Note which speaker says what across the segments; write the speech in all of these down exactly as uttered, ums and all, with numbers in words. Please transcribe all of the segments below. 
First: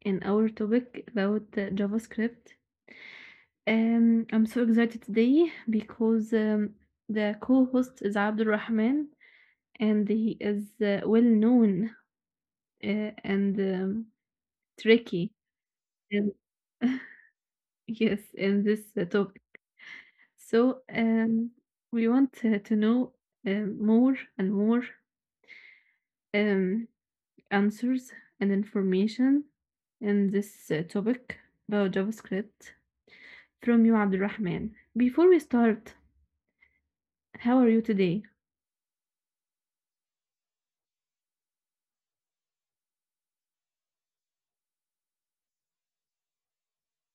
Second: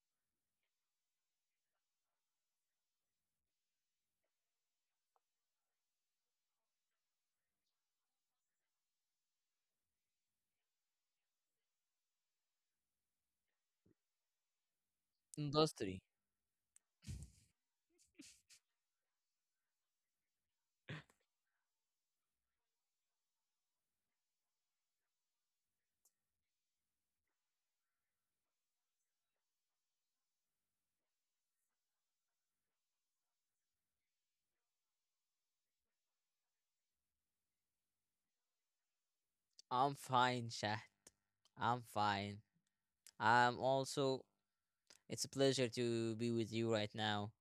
Speaker 1: in our topic about uh, JavaScript. Um, I'm so excited today because um, the co-host is Abdul Rahman and he is uh, well known uh, and um, tricky.
Speaker 2: Industry.
Speaker 1: And yes, in this uh, topic. So um, we want uh, to know um, more and more. Um, Answers and information in this uh, topic about JavaScript from you, Abdulrahman. Before we start, how are you today?
Speaker 2: I'm fine, Shahd. I'm fine. I'm also, it's a pleasure to be with you right now.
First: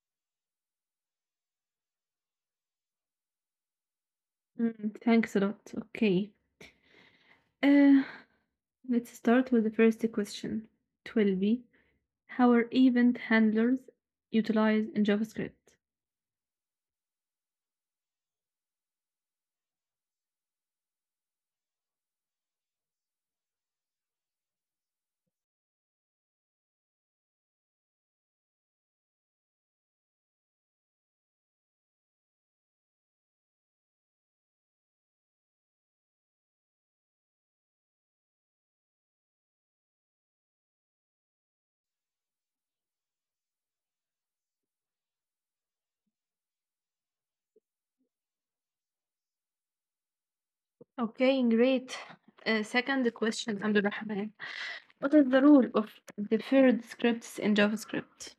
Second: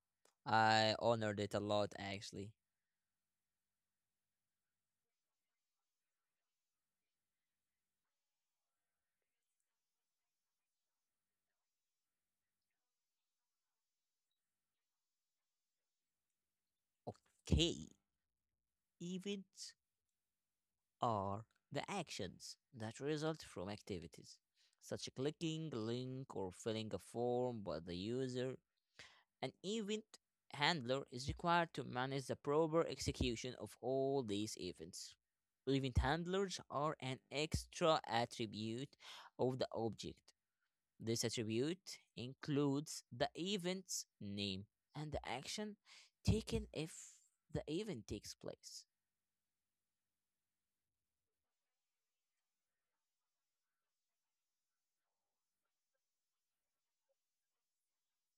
Speaker 2: I honored it a lot, actually.
Speaker 1: Mm, thanks a lot. Okay. Uh, let's start with the first question. twelve b. How are event handlers utilized in JavaScript?
Speaker 2: Okay, events are the actions that result from activities, such as clicking a link or filling a form by the user. An event handler is required to manage the proper execution of all these events. Event handlers are an extra attribute of the object. This attribute includes the event's name and the action taken if the event takes place.
Speaker 1: Okay, great. Uh, second question, Abdulrahman. What is the role of deferred scripts in JavaScript?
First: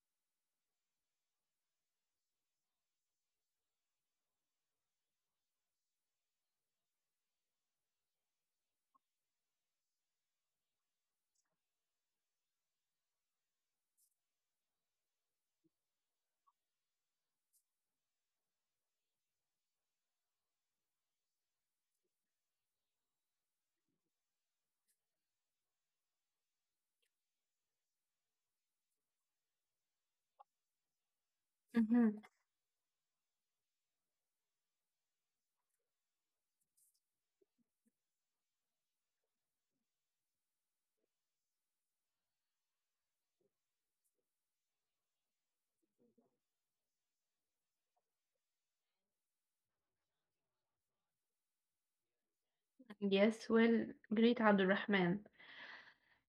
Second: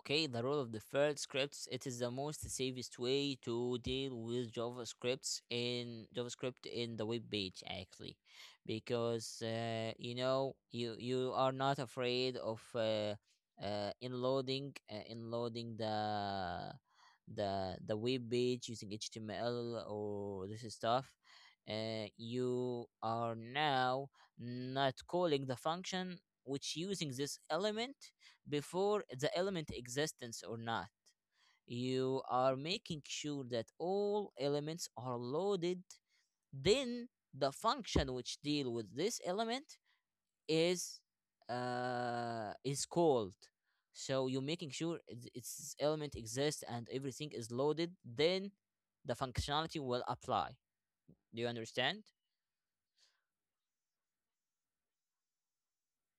Speaker 2: Okay, the role of deferred scripts, it is the most safest way to deal with JavaScripts in JavaScript in the web page actually, because uh, you know you you are not afraid of uh, uh, inloading uh, inloading the the the web page using H T M L or this stuff. Uh, you are now not calling the function which using this element before the element existence or not.
Speaker 1: Mm-hmm.
Speaker 2: You are making sure that all elements are loaded. Then the function which deal with this element is uh, is called. So you're making sure its, element exists and everything is loaded. Then the functionality will apply. Do you understand?
Speaker 1: Yes, well, great, Abdulrahman.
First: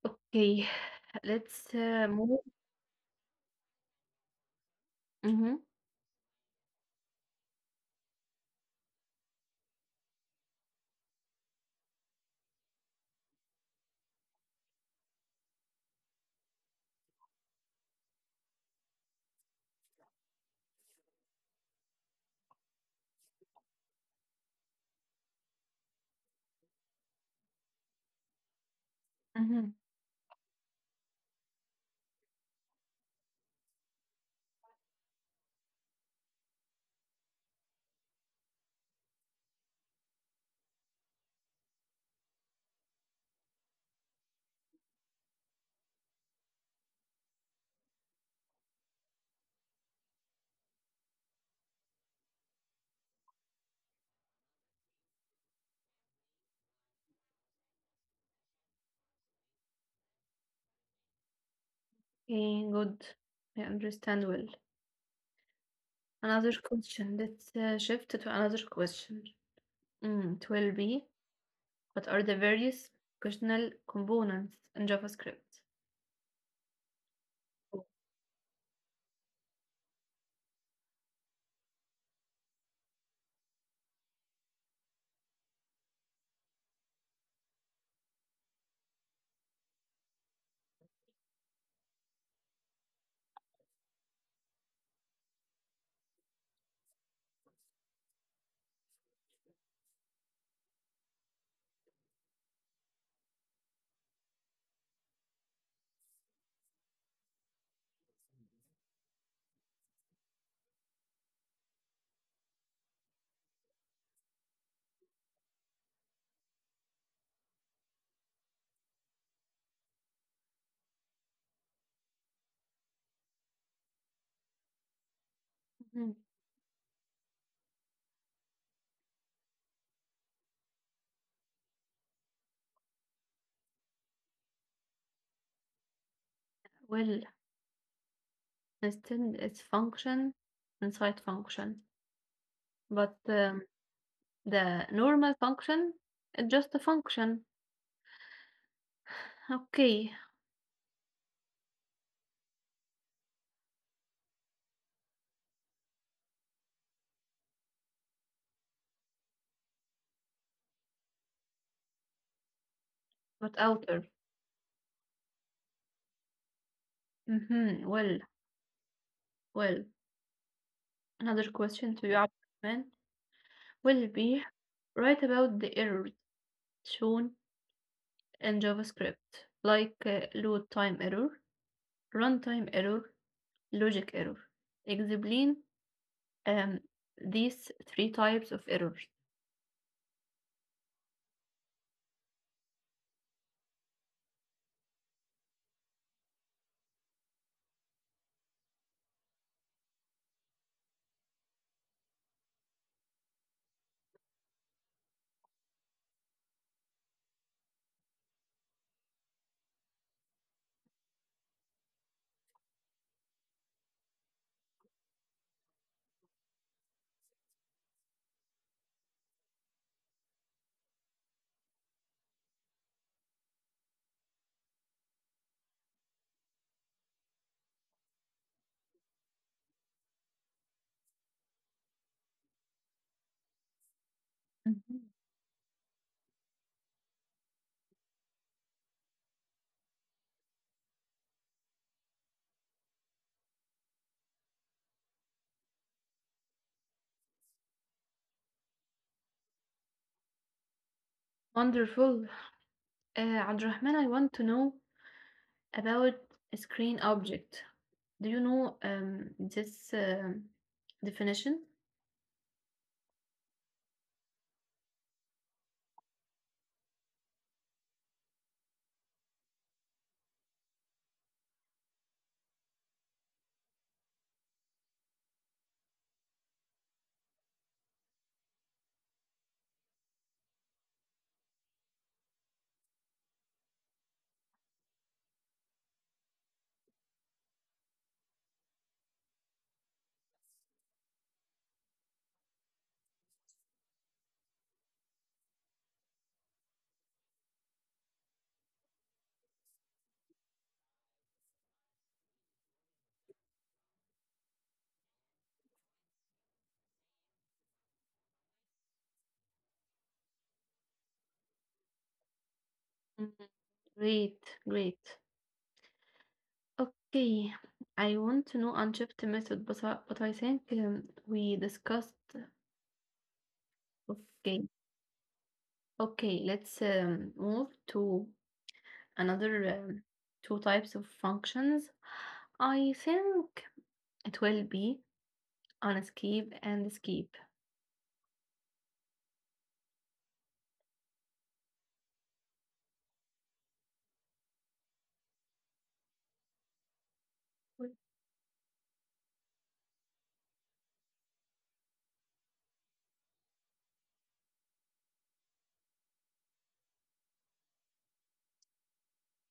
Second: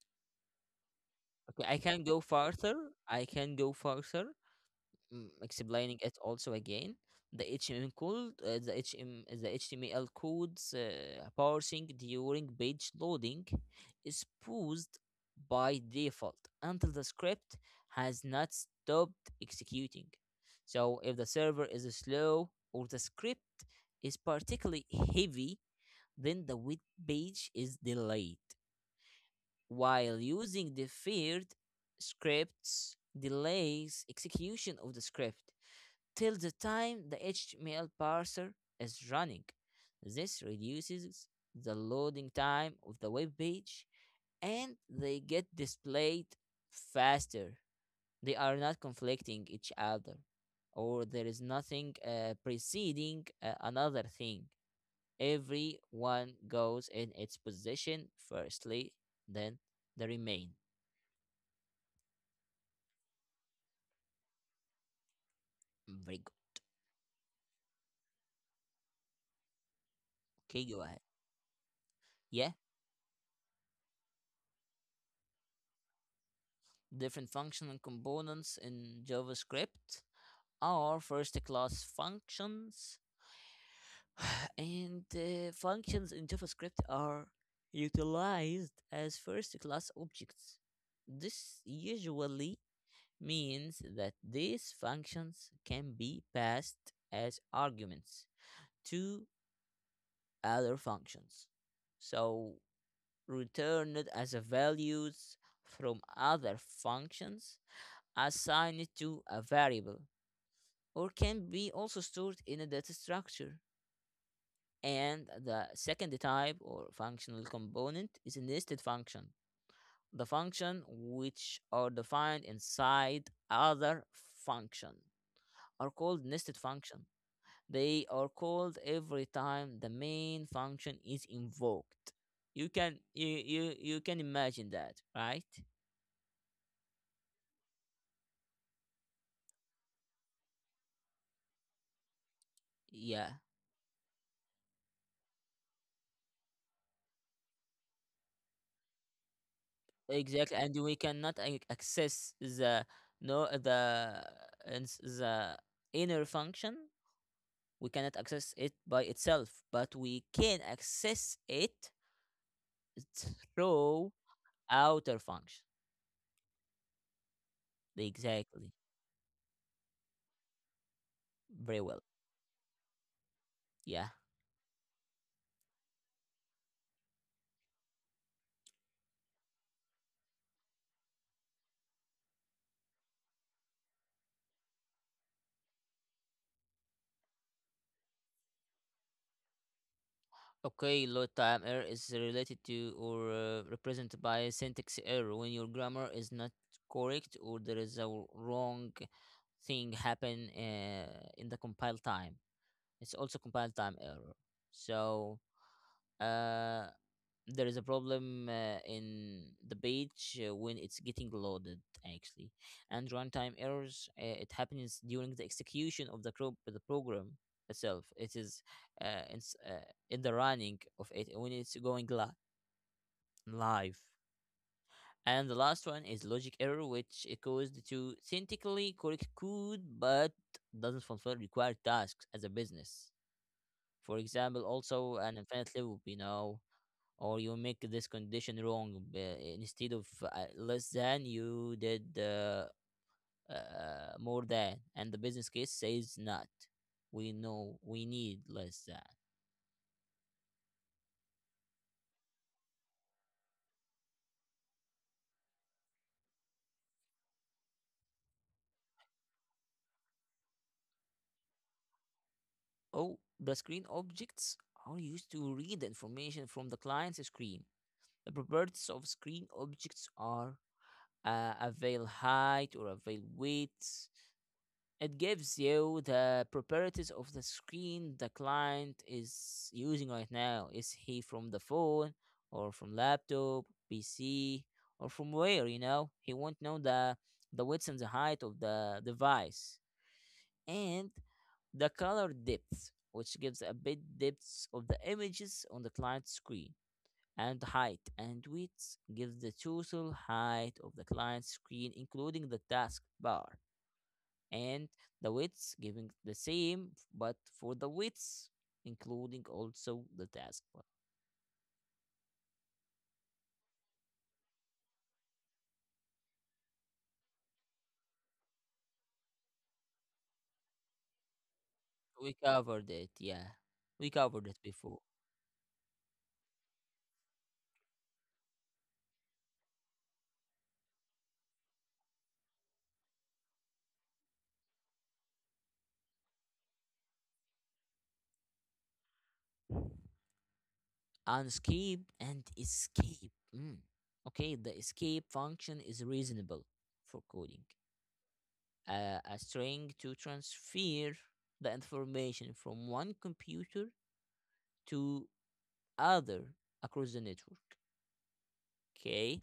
Speaker 1: Okay,
Speaker 2: Okay,
Speaker 1: let's
Speaker 2: I can
Speaker 1: uh,
Speaker 2: go
Speaker 1: move.
Speaker 2: further. I can go further. Mm,
Speaker 1: Mm-hmm,
Speaker 2: explaining it also again the H T M L code uh, the H M, the H T M L codes uh, parsing during page loading is paused by default until the script has not stopped executing. So if the server is slow or the script is particularly heavy, then the web page is delayed
Speaker 1: mm-hmm.
Speaker 2: while using deferred scripts delays execution of the script till the time the H T M L parser is running. This reduces the loading time of the web page and they get displayed faster. They are not conflicting each other or there is nothing uh, preceding uh, another thing. Everyone goes in its position firstly, then the remain.
Speaker 1: Okay, good. I understand well.
Speaker 2: Very good.
Speaker 1: Another question. Let's uh, shift to another question. Mm, it
Speaker 2: Okay,
Speaker 1: will
Speaker 2: go ahead.
Speaker 1: be what are the
Speaker 2: Yeah,
Speaker 1: various functional components in JavaScript?
Speaker 2: different functional components in JavaScript. Our first class functions and uh, functions in JavaScript are utilized as first class objects. This usually means that these functions can be passed as arguments to other functions. So returned as a values from other functions assigned to a variable or can be also stored in a data structure. And the second type or functional component is a nested function, the function which are defined inside other function are called
Speaker 1: Hmm.
Speaker 2: nested function. They are called every time the main function is invoked. You can you you, you can imagine that, right?
Speaker 1: Well, instead it's function inside function,
Speaker 2: Yeah,
Speaker 1: but um, the normal function is just a function. Okay,
Speaker 2: exactly. And we cannot ac- access the no, the ins- the inner function. We cannot access it by itself, but we can access it
Speaker 1: but
Speaker 2: through
Speaker 1: outer.
Speaker 2: outer function.
Speaker 1: Mm-hmm. Well,
Speaker 2: Exactly.
Speaker 1: well, another
Speaker 2: Very well.
Speaker 1: question to you, Abdurrahman.
Speaker 2: Yeah.
Speaker 1: Will be right about the errors shown in JavaScript, like uh, load time error, runtime error, logic error. Explain um, these three types of errors.
Speaker 2: Okay, load time error is related to or uh, represented by a syntax error when your grammar is not correct or there is a wrong thing happen uh, in the compile time. It's also compile time error. So uh there is a problem uh, in the page uh, when it's getting loaded actually. And runtime errors, uh, it happens during the execution of the pro- the program itself. It is uh, in, uh, in the running of it when it's going li- live. And the last one is logic error which it caused to synthetically correct code but doesn't fulfill required tasks as a business, for example,
Speaker 1: Mhm.
Speaker 2: also an infinite loop you know or you make this condition wrong, uh, instead of uh, less than you did, uh, uh, more than, and the business case says not, we know we need less than.
Speaker 1: Wonderful. Uh, Abdulrahman, I want to know about a screen object. Do you know um, this um, definition?
Speaker 2: Oh, the screen objects are used to read information from the client's screen. The properties of screen objects are uh, avail height or avail weights. It gives you the properties of the screen the client is using right now. Is he from the phone or from laptop, P C, or from where? You know, he won't know the the width and the height of the device, and the color depth, which gives a bit depth of the images on the client screen. And height and width gives the total height of the client screen including the taskbar, and the widths giving the same, but for the widths including also the taskbar.
Speaker 1: Mm, great, great. Okay, I want to know Unshift method, but I, but I think um, we discussed.
Speaker 2: We covered it, yeah. We covered it
Speaker 1: Okay,
Speaker 2: before.
Speaker 1: okay, let's um, move to another um, two types of functions. I think it will be unescape and escape.
Speaker 2: Unscape and escape. Mm. Okay, the escape function is reasonable for coding. Uh, a string to transfer the information from one computer to other across the network. Okay,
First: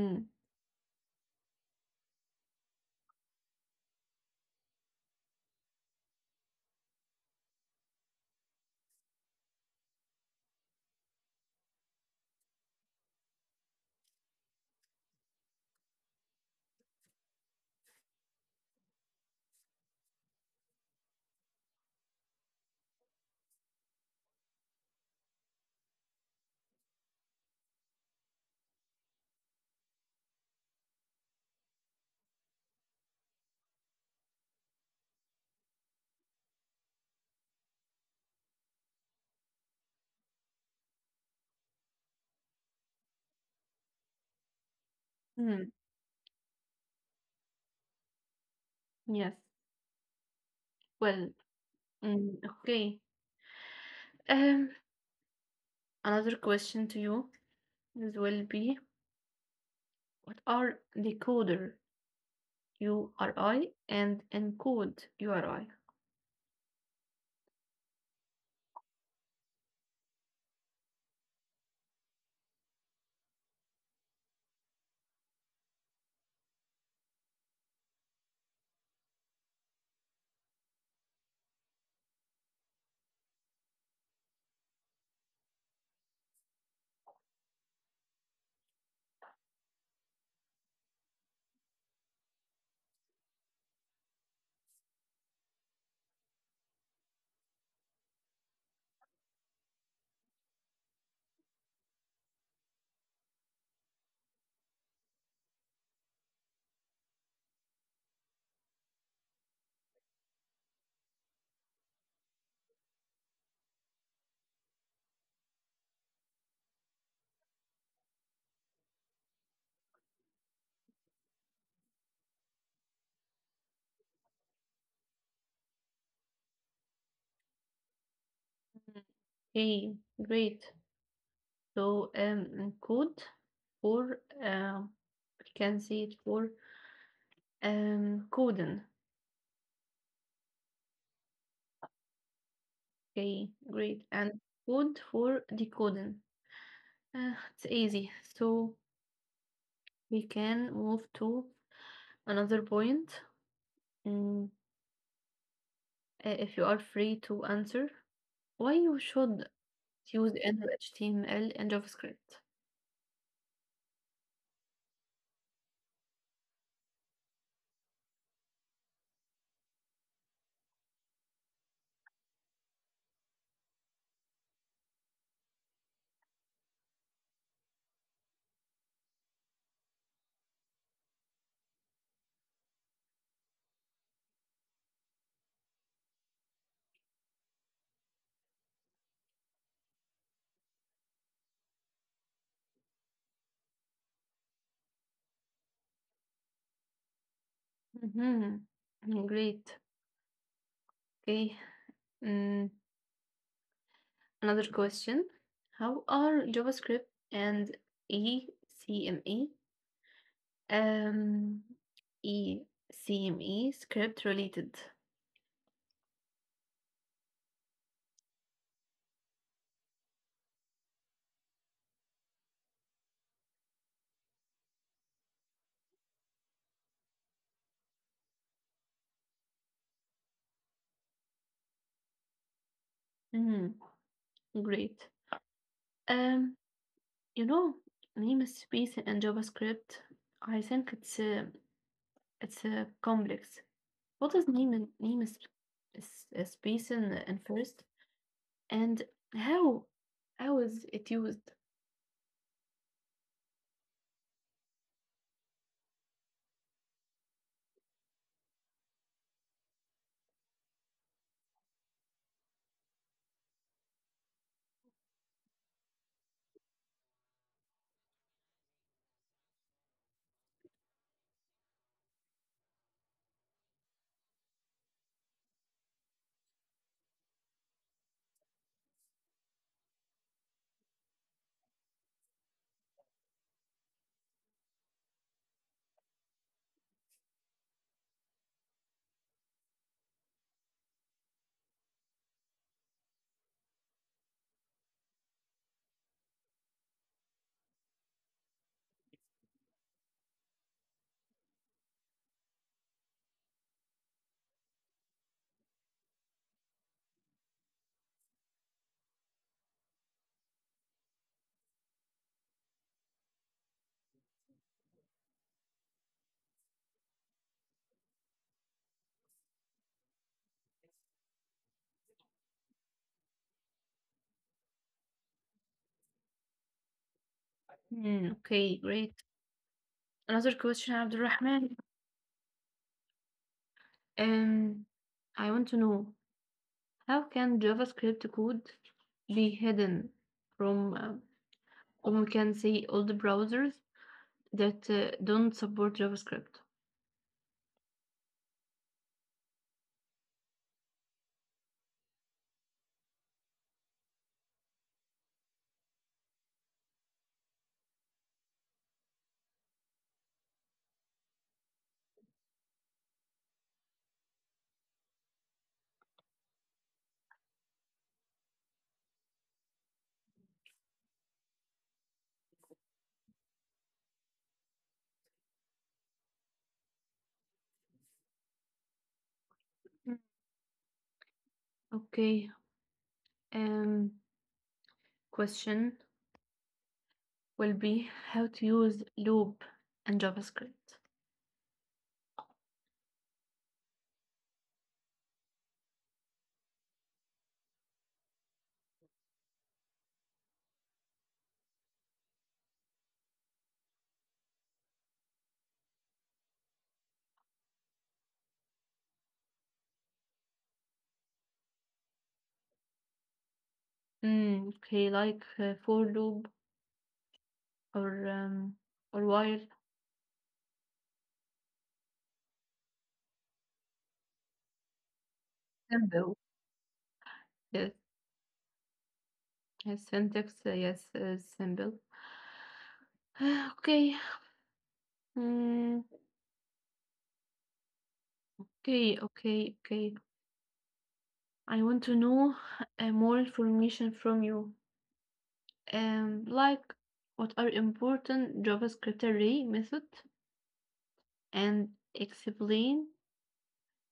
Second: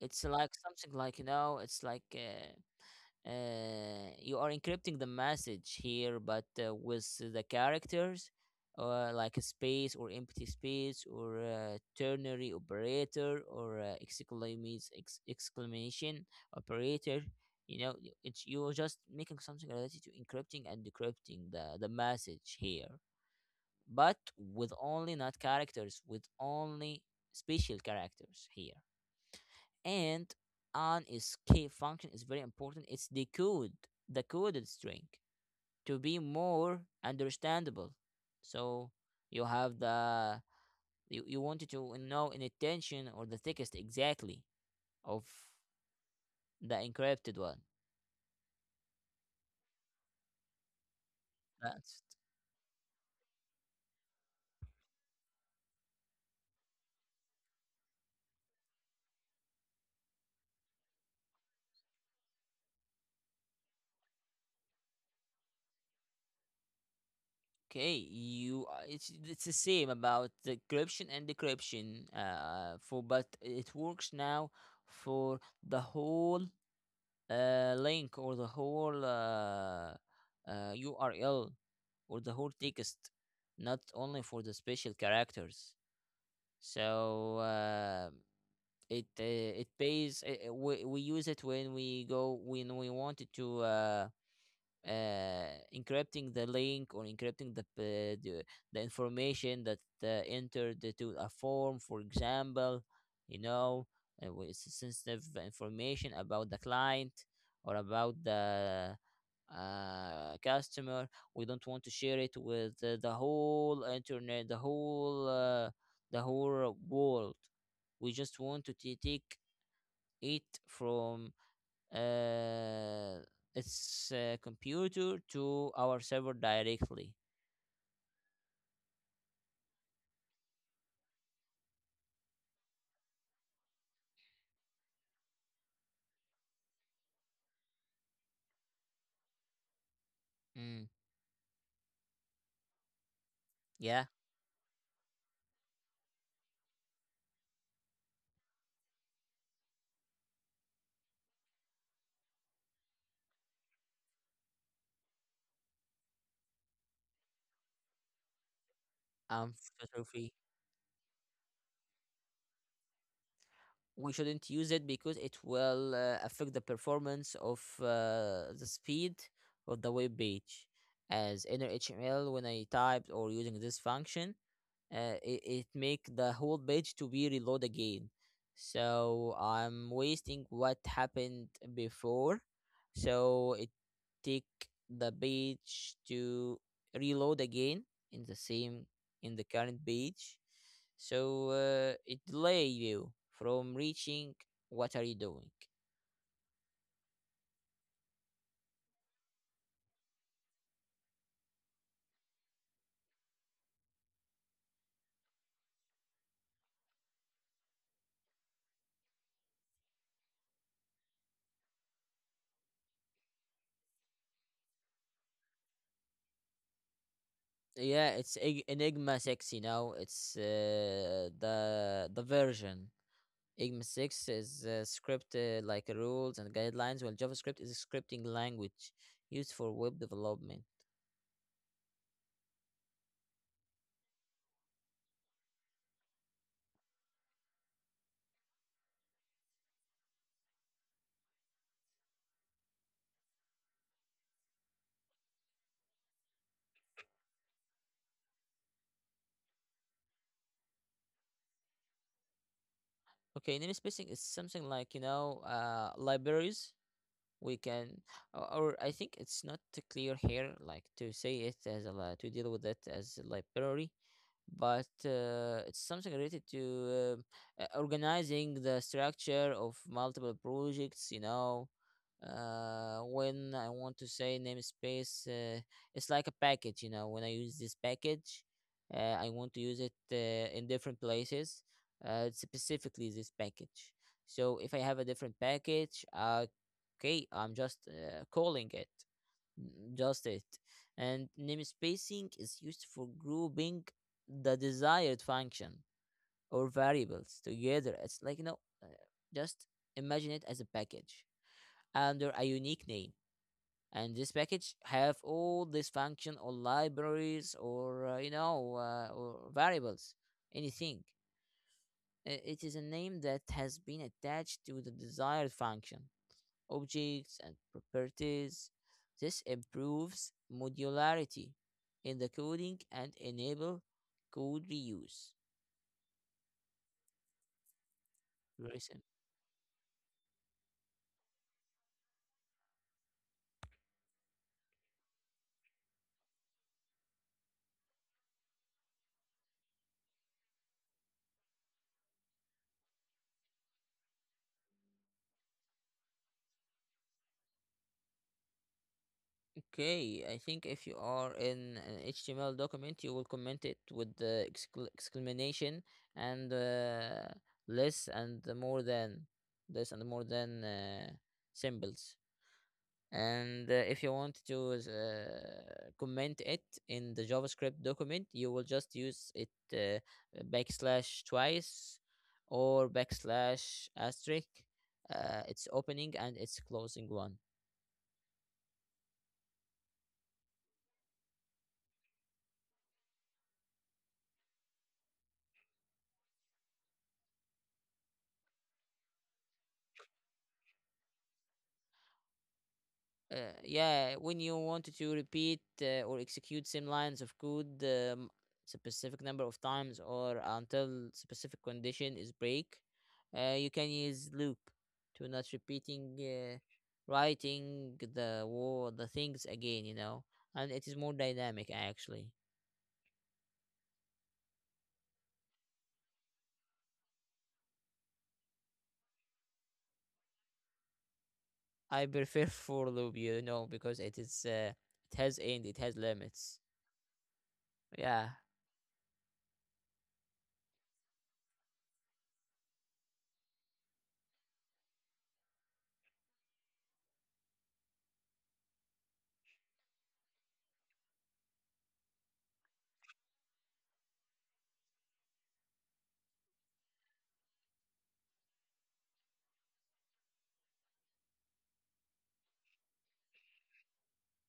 Speaker 2: it's like something like you know, it's like uh, uh, you are encrypting the message here, but uh, with the characters, uh, like a space or empty space or a ternary operator or uh, exclamations ex- exclamation operator. You know, y- it's you're just making something related to encrypting and decrypting the the message here, but with only not characters, with only special characters here. And an escape function is very important. It's decode the coded string to be more understandable. So you have the you, you wanted to know an intention or the thickest exactly of
Speaker 1: mm,
Speaker 2: the encrypted one.
Speaker 1: yes. Well,
Speaker 2: That's
Speaker 1: mm, okay. Um, Another question to you is will be what are decoder U R I and encode U R I?
Speaker 2: okay. You uh, it's it's the same about the encryption and decryption. Uh, for but it works now for the whole uh, link or the whole uh, uh, U R L or the whole text, not only for the special characters. So uh, it uh, it pays. uh, uh, we we use it when we go when we wanted to uh, uh, encrypting the link or encrypting the p- the, the information that uh, entered to a form, for example, you know, uh, wh- sensitive information about the client or about the uh, customer. We don't want to share it with uh, the whole internet, the whole uh, the whole world. We just want to t- take it from uh, its uh, computer to our server directly.
Speaker 1: Okay, great. So um, encode for uh, we can say it for um coding.
Speaker 2: Mm,
Speaker 1: Okay,
Speaker 2: yeah,
Speaker 1: great. And code for decoding. Uh, it's easy. So we can move to another point. Mm, uh, if you are free to answer, why you
Speaker 2: I'm
Speaker 1: should
Speaker 2: feel free.
Speaker 1: use in H T M L and JavaScript.
Speaker 2: We shouldn't use it because it will uh, affect the performance of uh, the speed of the web page. As inner H T M L, when I typed or using this function, uh, it, it make the whole page to be reload again. So I'm wasting what happened before, so it take the page to reload again in the same, in the current page. So uh, it delay you from reaching what are you doing.
Speaker 1: Mhm. Mm, great. Okay. Mm, another question. How are JavaScript and ECMA Um, E C M E script related.
Speaker 2: Yeah, it's Ig- enigma six, you know it's uh, the the version IGMA six is uh, script uh, like rules and guidelines, while JavaScript is a scripting language used for web development.
Speaker 1: Mhm, great. Um, you know, namespace and JavaScript, I think it's a, it's a complex. What is name in name is is is space in, in first and how how is it used?
Speaker 2: Okay, namespacing is something like, you know, uh, libraries. We can, or or I think it's not clear here, like to say it as a, to deal with it as a library. But uh, it's something related to uh, uh, organizing the structure of multiple projects you know uh, When I want to say namespace, uh, it's like a package you know When I use this package, uh, I want to use it uh, in different places, uh, specifically this package. So if I have a different package, uh, okay, I'm just uh, calling it just it. And namespacing is used for grouping the desired function or variables together. It's like, you know, uh, just imagine it as a package under a unique name. And this package have all this function or libraries or, uh, you know, uh, or variables, anything. I- It is a name that has been attached to the desired function objects, and properties. This improves modularity in the coding and enable code reuse.
Speaker 1: Hmm,
Speaker 2: Very simple.
Speaker 1: okay, great. Another question, Abdulrahman. Um, I want to know how can JavaScript code be hidden from uh, or we can say all the browsers that uh, don't support JavaScript?
Speaker 2: Okay, I think if you are in an H T M L document, you will comment it with the excla- exclamation and uh, less and the more than less and more than uh, symbols. And uh, if you want to uh, comment it in the JavaScript document, you will just use it uh, backslash twice or backslash asterisk. Uh, it's opening and it's closing one.
Speaker 1: Mm. Okay. Um, Question will be how to use loop and JavaScript.
Speaker 2: Uh, yeah, when you wanted to repeat uh, or execute same lines of code, um, specific number of times or until specific condition is break, uh, you can use loop to not repeating uh, writing the wo- the things again, you know, and it is more dynamic actually.
Speaker 1: Mm, okay, like uh, for loop or um, or while.
Speaker 2: I prefer for loop, you know, because it is uh, it has end, it has limits.
Speaker 1: Symbol.
Speaker 2: Yeah.
Speaker 1: Yes, yes, syntax. Uh, yes, uh, symbol. Okay. Mm, okay, okay, okay. I want to know uh, more information from you. Um, like what are important JavaScript array method and explain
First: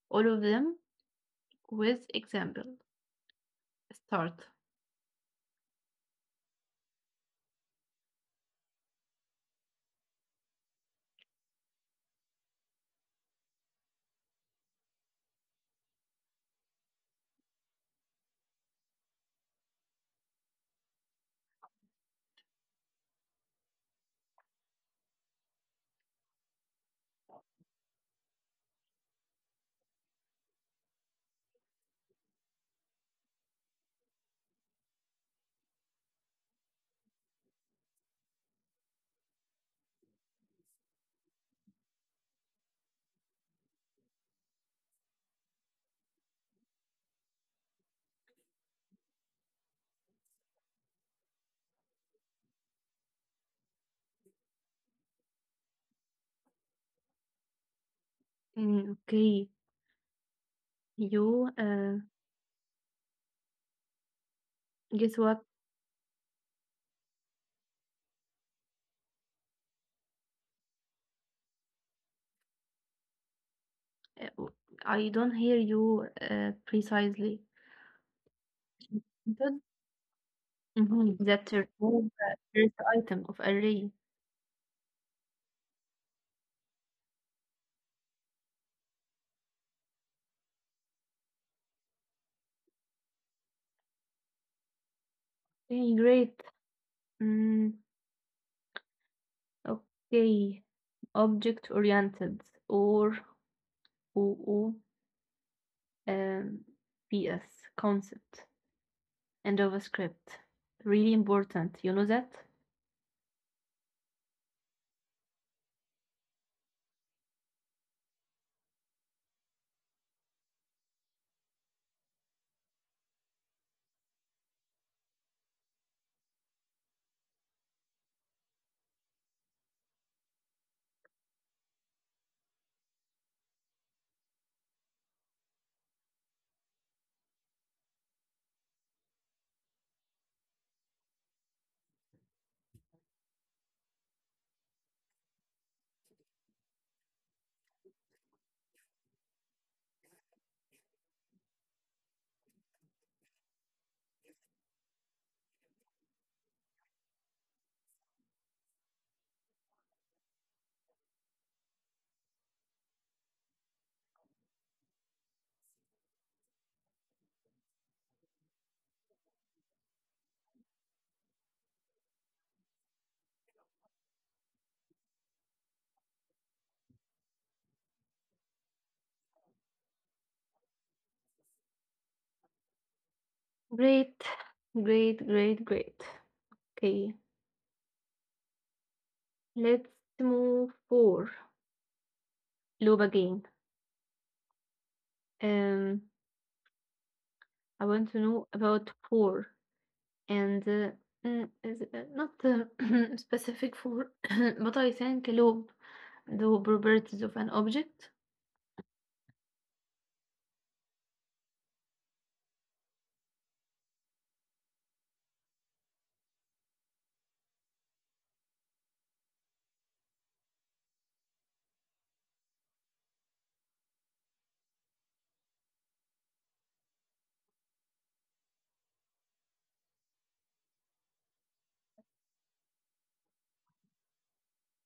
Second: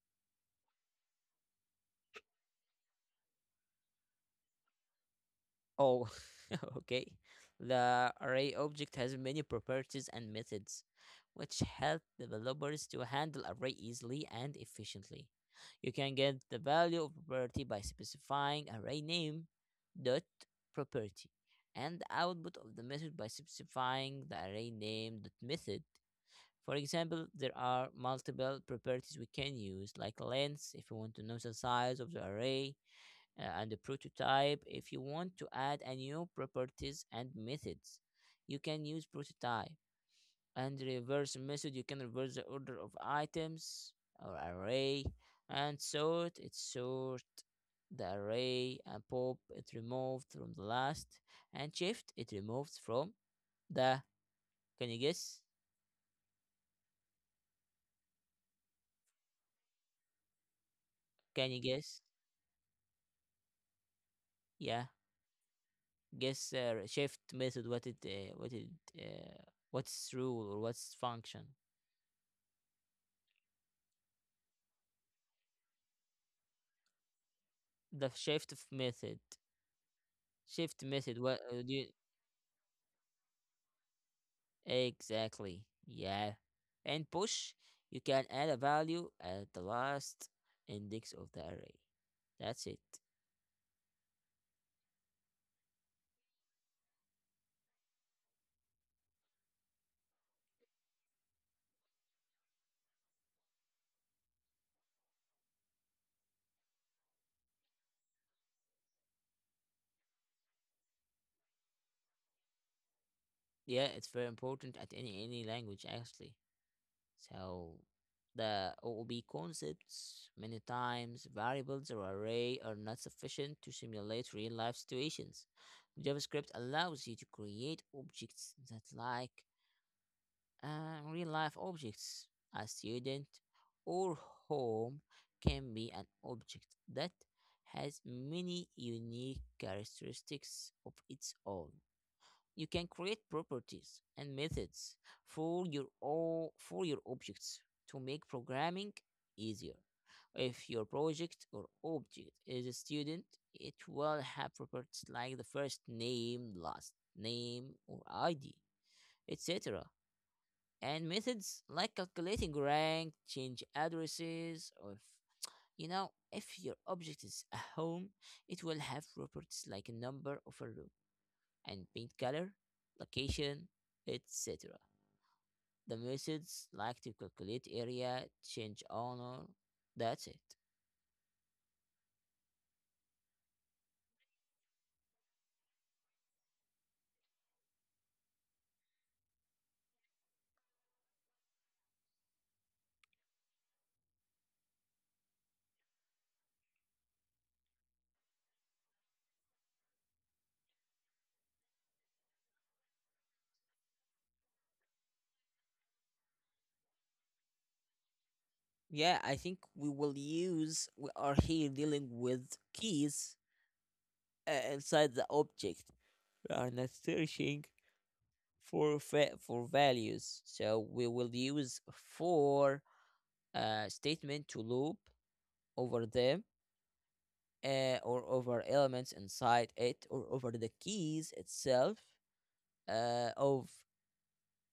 Speaker 1: all of them with example. Start.
Speaker 2: Oh, okay. The array object has many properties and methods, which help developers to handle array easily and efficiently. You can get the value of property by specifying array name dot property, and the output of the method by specifying the array name dot method. For example, there are multiple properties we can use like length if we want to know the size of the array, uh, and the prototype. If you want to add a new properties and methods you can use prototype, and reverse method you can reverse the order of items or array, and sort it sort the array, and pop it removed from the last, and shift it removes from the— can you guess?
Speaker 1: Mm, okay. You
Speaker 2: Can you
Speaker 1: uh,
Speaker 2: guess? Yeah,
Speaker 1: guess what?
Speaker 2: guess uh, shift method, what it uh, what it uh, what's rule or what's function,
Speaker 1: Uh, w- I don't hear you uh, precisely.
Speaker 2: the shift method.
Speaker 1: Good.
Speaker 2: Shift
Speaker 1: Mhm,
Speaker 2: method.
Speaker 1: that
Speaker 2: What uh, do you
Speaker 1: remove the first item of array.
Speaker 2: exactly? Yeah. And push. You can add a value at the last index of the array. That's it.
Speaker 1: Okay, great. Mm, okay. Object oriented or O O um, P S concept and JavaScript. Really important. You know that?
Speaker 2: Yeah, it's very important at any any language actually. So the O O B concepts, many times variables or array are not sufficient to simulate real life situations. JavaScript allows you to create objects that like Uh, real life objects. A student or home can be an object that has many unique characteristics of its own. You can create properties and methods for your o- for your objects to make programming easier. If your project or object is a student, it will have properties like the first name, last name, or I D, et cetera, and methods like calculating rank, change addresses, or, if, you know, if your object is a home, it will have properties like number of a room and paint color, location, et cetera. The methods like to calculate area, change owner. That's it.
Speaker 1: Great, great, great, great. Okay, let's move for loop again. Um, I want to know about for and uh, mm, is uh, not uh, specific for, but I think loop, the properties of an object.
Speaker 2: Yeah, I think we will use, we are here dealing with keys uh, inside the object. We are not searching for fa- for values. So we will use for uh, statement to loop over them, uh, or over elements inside it or over the keys itself uh, of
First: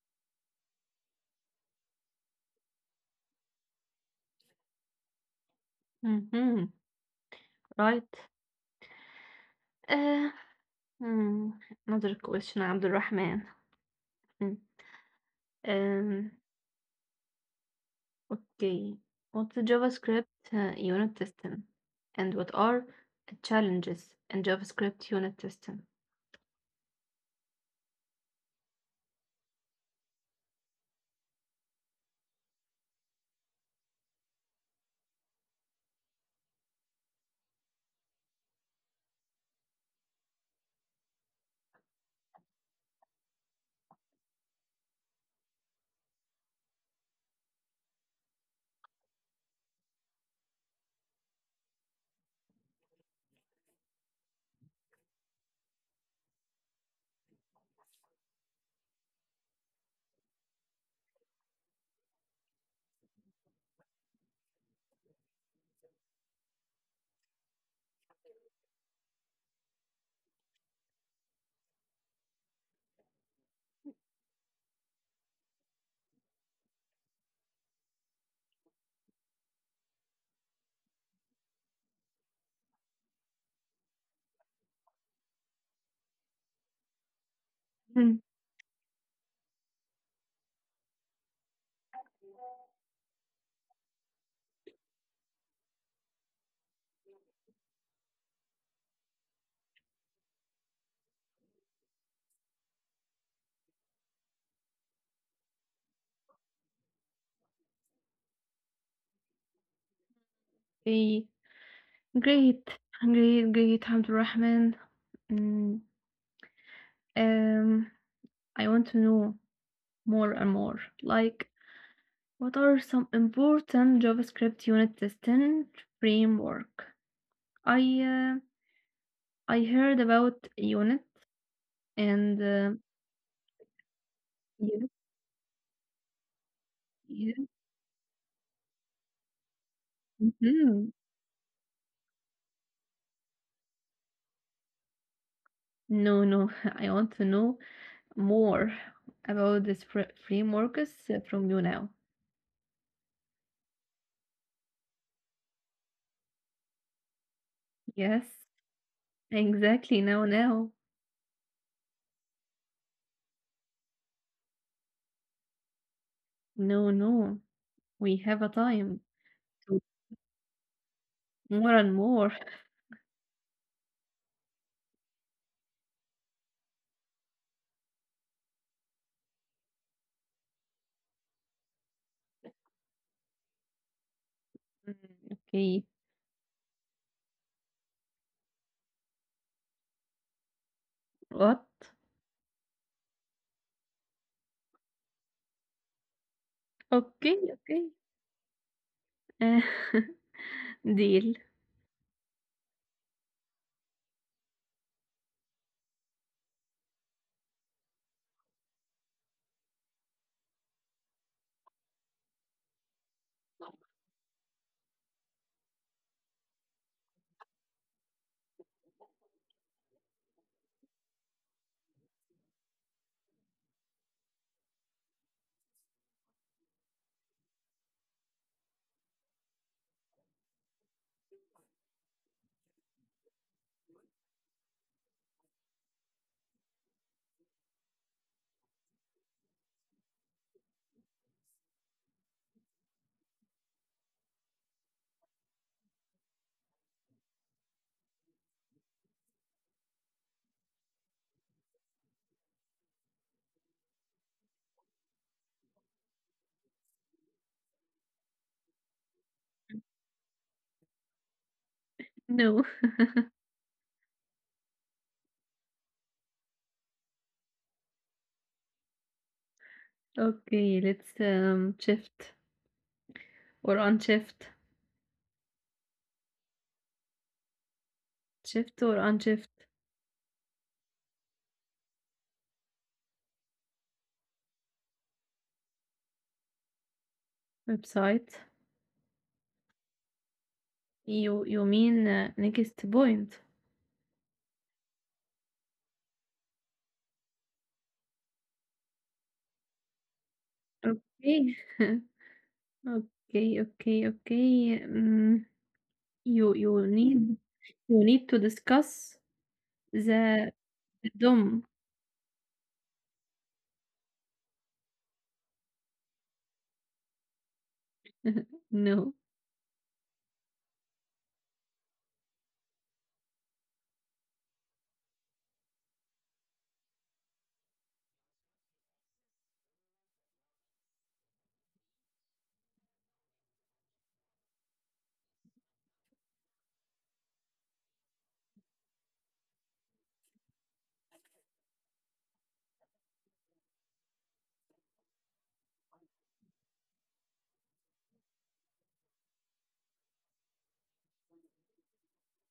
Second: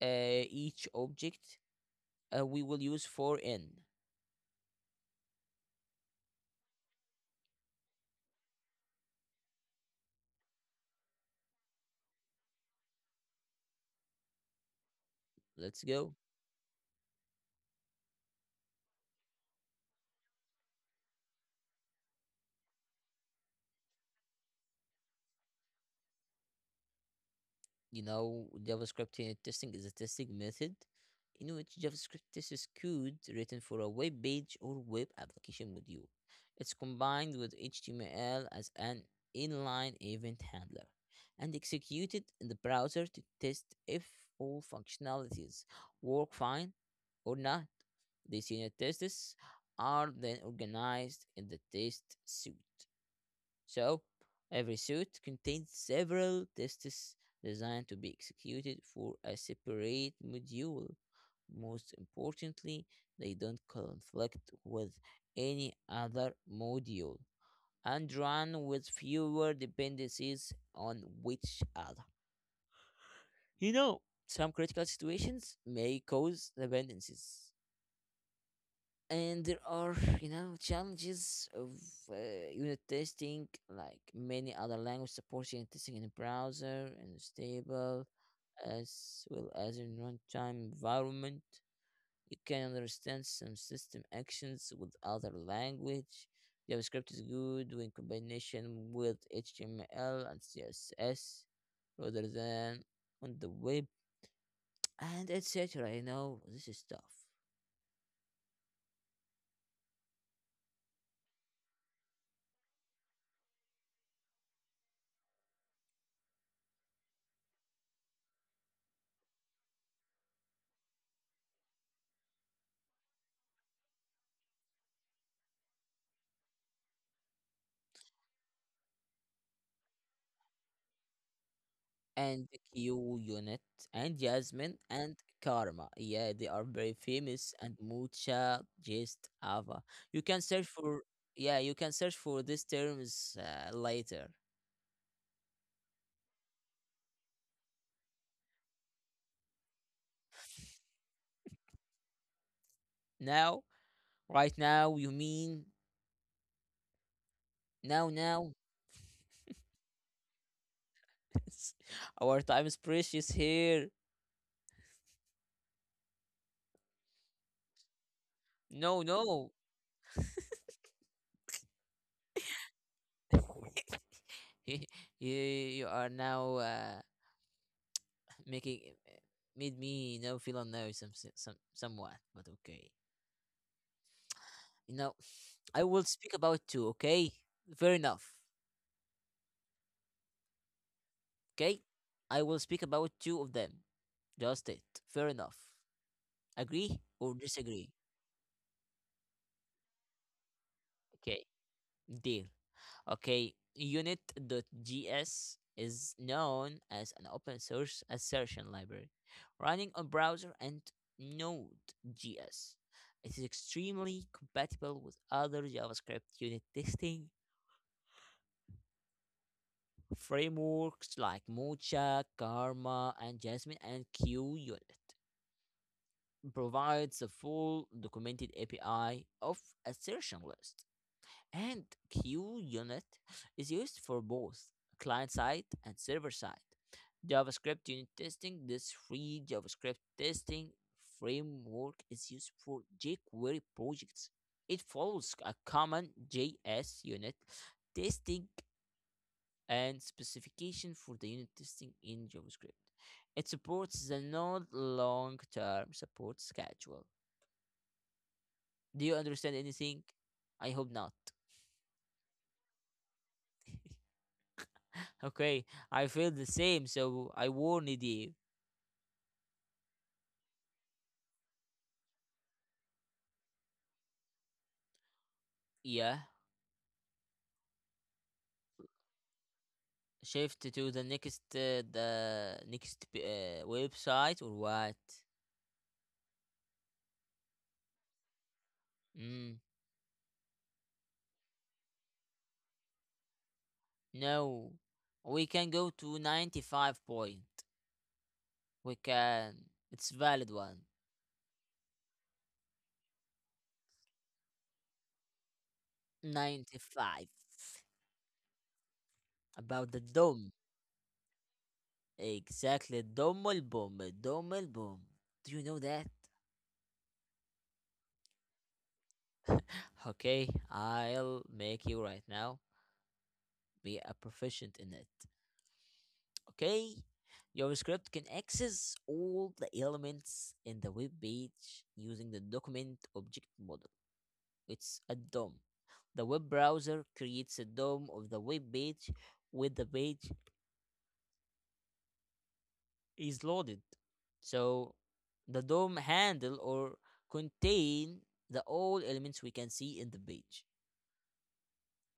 Speaker 2: uh, each object. Uh, we will use for in.
Speaker 1: Hmm. Right. Uh, mm, Another question, Abdulrahman. Mm,
Speaker 2: Let's go.
Speaker 1: um, okay. What's the JavaScript uh, unit testing? And what are challenges in JavaScript unit testing?
Speaker 2: You know, JavaScript unit testing is a testing method in which JavaScript tests code written for a web page or web application module. It's combined with H T M L as an inline event handler and executed in the browser to test if all functionalities work fine or not. These unit tests are then organized in the test suite. So, every suit contains several tests designed to be executed for a separate module. Most importantly, they don't conflict with any other module and run with fewer dependencies on each other. You know, some critical situations may cause dependencies and there are, you know, challenges of uh, unit testing, like many other language support unit testing in a browser and
Speaker 1: Mm,
Speaker 2: stable as well as in runtime environment. You can understand some system actions with other language. JavaScript is good when combination with H T M L and C S S rather than on the web, and et cetera. You know, this is tough.
Speaker 1: okay. Great, great, great, Abdulrahman. Mm, um, I want to know more and more. Like, what are some important JavaScript unit testing framework? I uh, I heard about unit and
Speaker 2: And
Speaker 1: uh,
Speaker 2: Q Unit and
Speaker 1: unit.
Speaker 2: Jasmine and Karma. Yeah, they are very
Speaker 1: Yeah.
Speaker 2: famous, and Mucha Just Ava. You can search
Speaker 1: Mhm.
Speaker 2: for, yeah, you can search for these terms uh, later.
Speaker 1: No, no, I want to know more about this fr- frameworks uh, from you now.
Speaker 2: Now, right now, you mean
Speaker 1: Yes,
Speaker 2: now now?
Speaker 1: exactly. Now, now.
Speaker 2: Our time is precious here.
Speaker 1: No, no, we have
Speaker 2: No,
Speaker 1: a
Speaker 2: no.
Speaker 1: time to more and more.
Speaker 2: you, you are now uh, making made me now feel unknown some some somewhat, but okay. You know,
Speaker 1: Mm,
Speaker 2: I will
Speaker 1: okay,
Speaker 2: speak about two, okay? Fair enough.
Speaker 1: what?
Speaker 2: Okay? I will speak about two of them. Just it. Fair enough. Agree
Speaker 1: Okay,
Speaker 2: or
Speaker 1: okay.
Speaker 2: disagree?
Speaker 1: Uh, deal.
Speaker 2: Okay. Deal. Okay. Unit.js is known as an open source assertion library running on browser and Node.js. It is extremely compatible with other JavaScript unit testing frameworks like Mocha, Karma, and Jasmine, and QUnit provides a full documented A P I of assertion list, and QUnit is used for both client side and server side. JavaScript unit testing, this free JavaScript testing framework is used for jQuery projects. It follows a common J S unit testing and specification for the unit testing in JavaScript. It supports the node long-term support schedule. Do you understand anything? I hope not.
Speaker 1: No.
Speaker 2: Okay, I feel the same, so I warned you.
Speaker 1: Okay, let's um shift or unshift.
Speaker 2: Yeah,
Speaker 1: Shift or unshift
Speaker 2: shift to the next uh, the next uh, website or what?
Speaker 1: website.
Speaker 2: Mm,
Speaker 1: You you mean uh, next point.
Speaker 2: no, we can go to ninety-five point. We can. It's valid one.
Speaker 1: Okay. Okay, okay, okay. Um, you you need
Speaker 2: ninety-five
Speaker 1: you need to discuss
Speaker 2: about the
Speaker 1: the
Speaker 2: D O M.
Speaker 1: the D O M.
Speaker 2: Exactly. Double boom. Double boom. Do you know that?
Speaker 1: No,
Speaker 2: Okay, I'll make you right now be a proficient in it. Okay? Your script can access all the elements in the web page using the document object model. It's a D O M. The web browser creates a D O M of the web page when the page is loaded. So the D O M handle or contain the all elements we can see in the page,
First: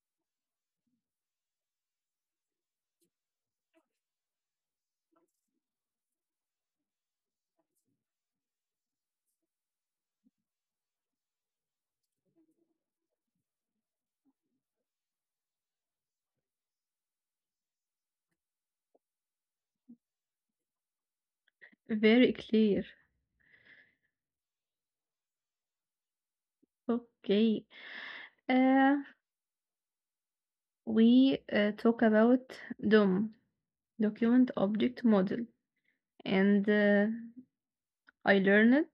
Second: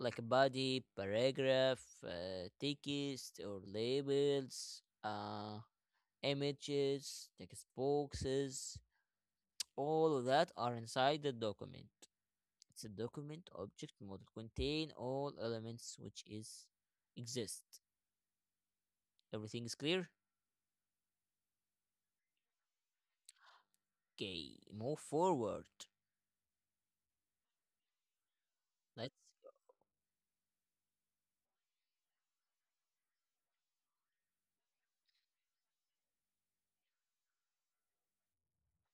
Speaker 2: like a body, paragraph, uh, text or labels, uh, images, text boxes, all of that are inside the document. It's a document object model contain all elements which is exist. Everything is clear?
Speaker 1: very clear.
Speaker 2: Okay, move forward.
Speaker 1: Okay. Uh,
Speaker 2: Let's—
Speaker 1: we uh, talk about D O M, document object model, and uh, I learned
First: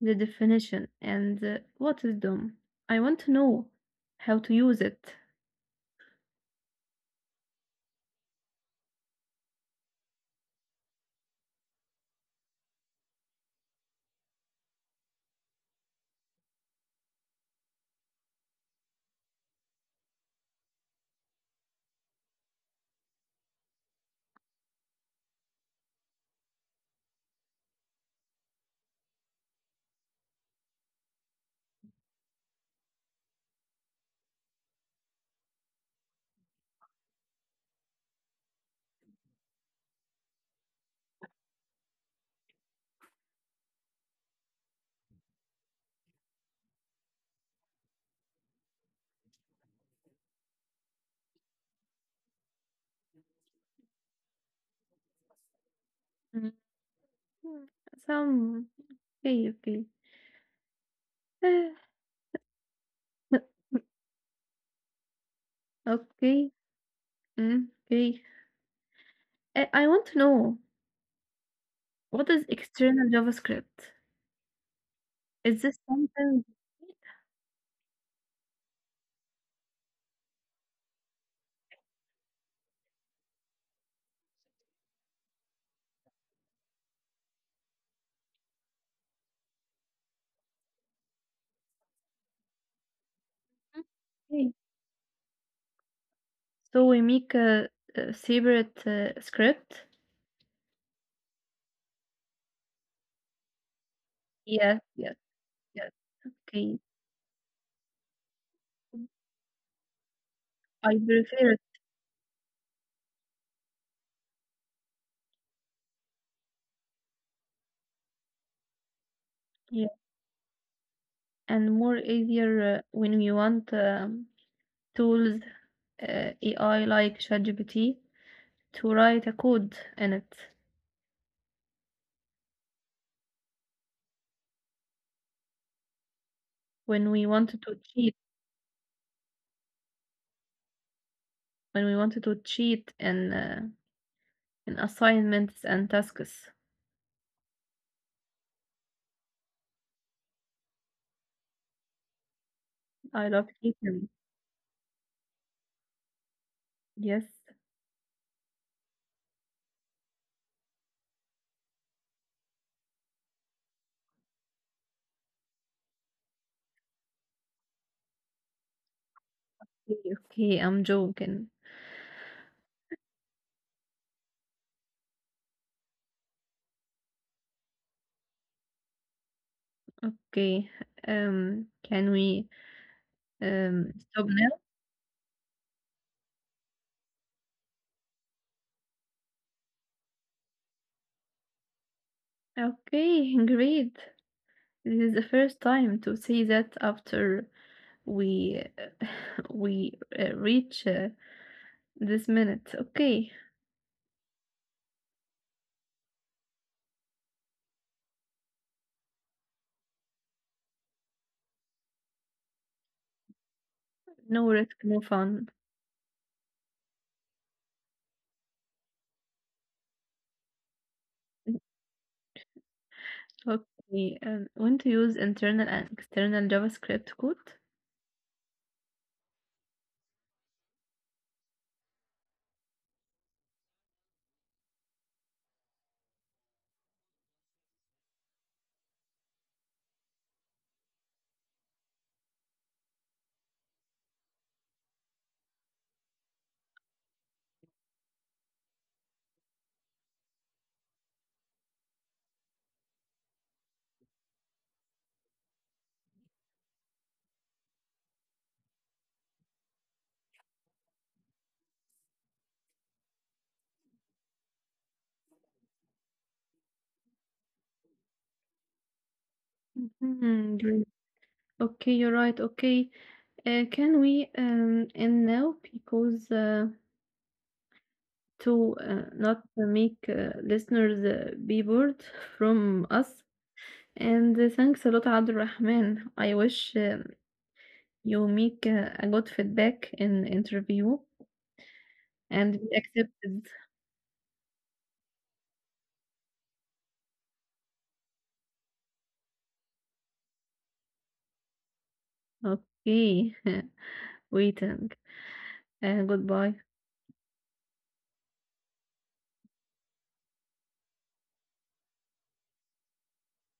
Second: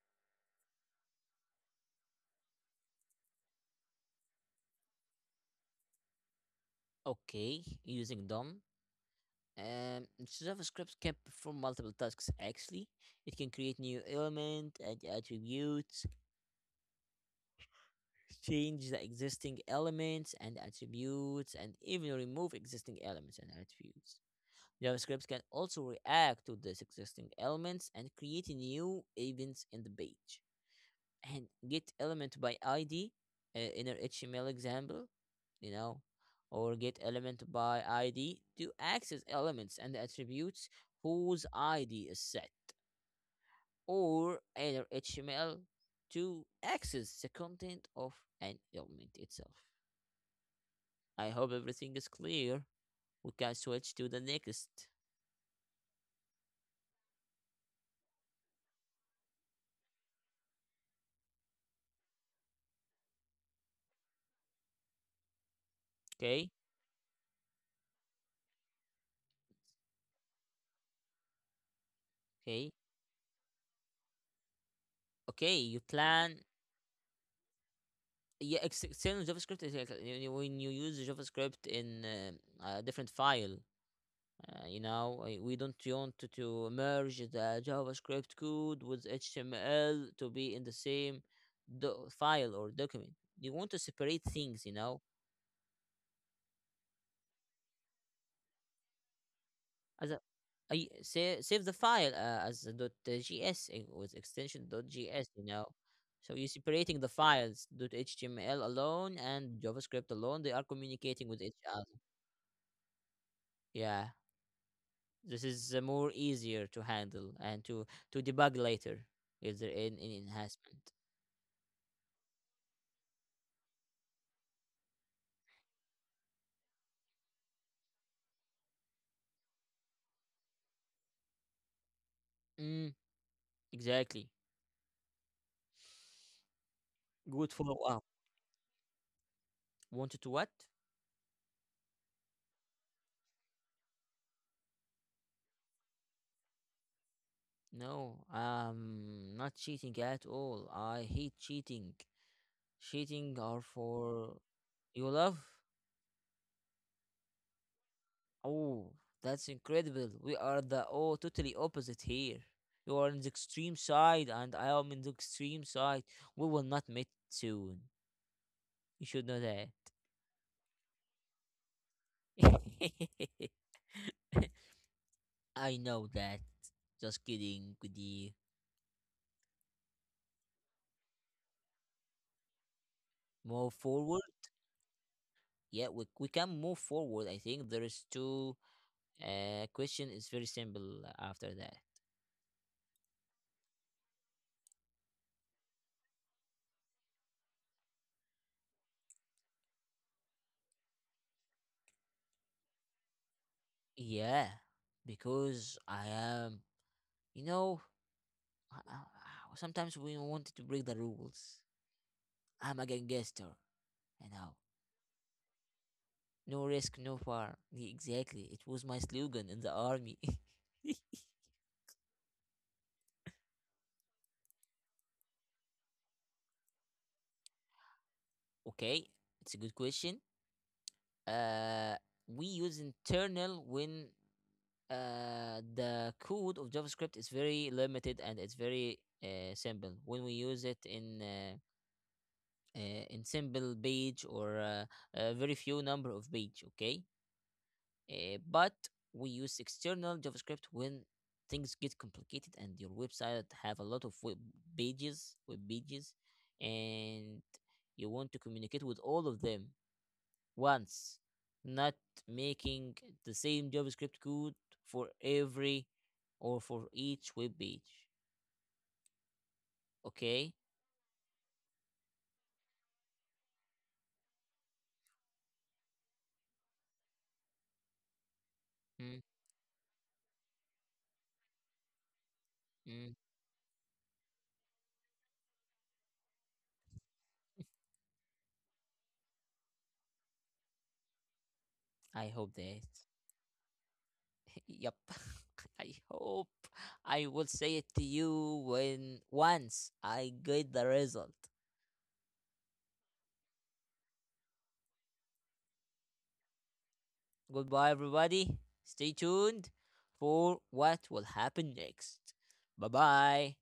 Speaker 1: the definition and uh, what is D O M. I want to know how to use it.
Speaker 2: okay, using D O M. Um, JavaScript can perform multiple tasks actually. It can create new element and attributes, change the existing elements and attributes, and even remove existing elements and attributes. JavaScript can also react to these existing elements and create new events in the page. And get element by I D uh, in our H T M L example, you know, or get element by I D to access elements and attributes whose I D is set, or in our H T M L to access the content of an element itself. I hope everything is clear. We can switch to the next.
Speaker 1: Mm, some okay, okay. Ah,
Speaker 2: Okay,
Speaker 1: okay, mm, okay. I, I want to know what is
Speaker 2: okay,
Speaker 1: external JavaScript?
Speaker 2: okay.
Speaker 1: Is this
Speaker 2: You plan.
Speaker 1: something?
Speaker 2: Yeah, ex- external JavaScript is like, when you use JavaScript in um, a different file. Uh, you know, uh, we don't want to, to merge the JavaScript code with H T M L to be in the same do- file or document. You want to separate
Speaker 1: Okay.
Speaker 2: things, you know,
Speaker 1: So we make a, a separate uh, script.
Speaker 2: as a— I save, save the file uh, as a dot uh, .gs uh, with extension
Speaker 1: Yes,
Speaker 2: dot
Speaker 1: yes,
Speaker 2: .gs, you know.
Speaker 1: yes.
Speaker 2: So you're
Speaker 1: Okay.
Speaker 2: separating the files dot .html alone and JavaScript alone. They are
Speaker 1: I
Speaker 2: communicating with
Speaker 1: prefer
Speaker 2: each
Speaker 1: it.
Speaker 2: other. Yeah, this is uh, more easier to handle and to to debug later if there
Speaker 1: Yeah.
Speaker 2: in any enhancement.
Speaker 1: And more easier uh, when you want. Um, tools, uh, A I like ChatGPT to write a code in it
Speaker 2: Mm, exactly.
Speaker 1: when we
Speaker 2: Good
Speaker 1: wanted
Speaker 2: follow
Speaker 1: to
Speaker 2: up.
Speaker 1: cheat
Speaker 2: Wanted to what?
Speaker 1: when we wanted to cheat in uh, in assignments and tasks.
Speaker 2: No, um, not cheating at all. I hate cheating. Cheating
Speaker 1: I
Speaker 2: are
Speaker 1: love cheating.
Speaker 2: for— you love—
Speaker 1: Yes.
Speaker 2: oh, that's incredible. We are the— oh, totally opposite here. You are on the extreme side and I am in the extreme side. We will not meet soon. You should know that.
Speaker 1: Okay, okay, I'm joking.
Speaker 2: I know that. Just kidding, could you
Speaker 1: Okay. Um, can we
Speaker 2: move
Speaker 1: um
Speaker 2: forward?
Speaker 1: stop now?
Speaker 2: Yeah, we, we can move forward. I think there is two uh question is very simple after that.
Speaker 1: Okay, great. This is the first time to say that after we we uh, reach uh, this minute. Okay.
Speaker 2: Yeah, because I am, you know, I— sometimes we wanted to break the rules. I'm against gesture. And
Speaker 1: No
Speaker 2: how?
Speaker 1: risk, no fun.
Speaker 2: No risk, no far. Yeah, exactly. It was my slogan in the army.
Speaker 1: Okay, and when to use internal and external JavaScript code?
Speaker 2: okay, it's a good question. Uh, we use internal when uh, the code of JavaScript is very limited and it's very uh, simple. When we use it in uh, uh, in simple page or uh, a very few number of page, okay. Uh, but we use external JavaScript when things get complicated and your website have a lot of web pages, web pages, and you want to communicate with all of them once, not making the same JavaScript code for every or for each web page. Okay.
Speaker 1: Mhm, you- Okay, you're right. Okay, uh, can we um end now because uh, to uh, not make uh, listeners uh, be bored from
Speaker 2: Mm-hmm.
Speaker 1: us. And uh, thanks a lot, Abdul Rahman. I wish um you make uh, a good feedback in interview.
Speaker 2: I hope
Speaker 1: And we
Speaker 2: that.
Speaker 1: accepted.
Speaker 2: yep. I hope I will say it to you when once I get the result.
Speaker 1: Okay. Waiting. Uh, goodbye.
Speaker 2: Goodbye, everybody. Stay tuned for what will happen next. Bye bye.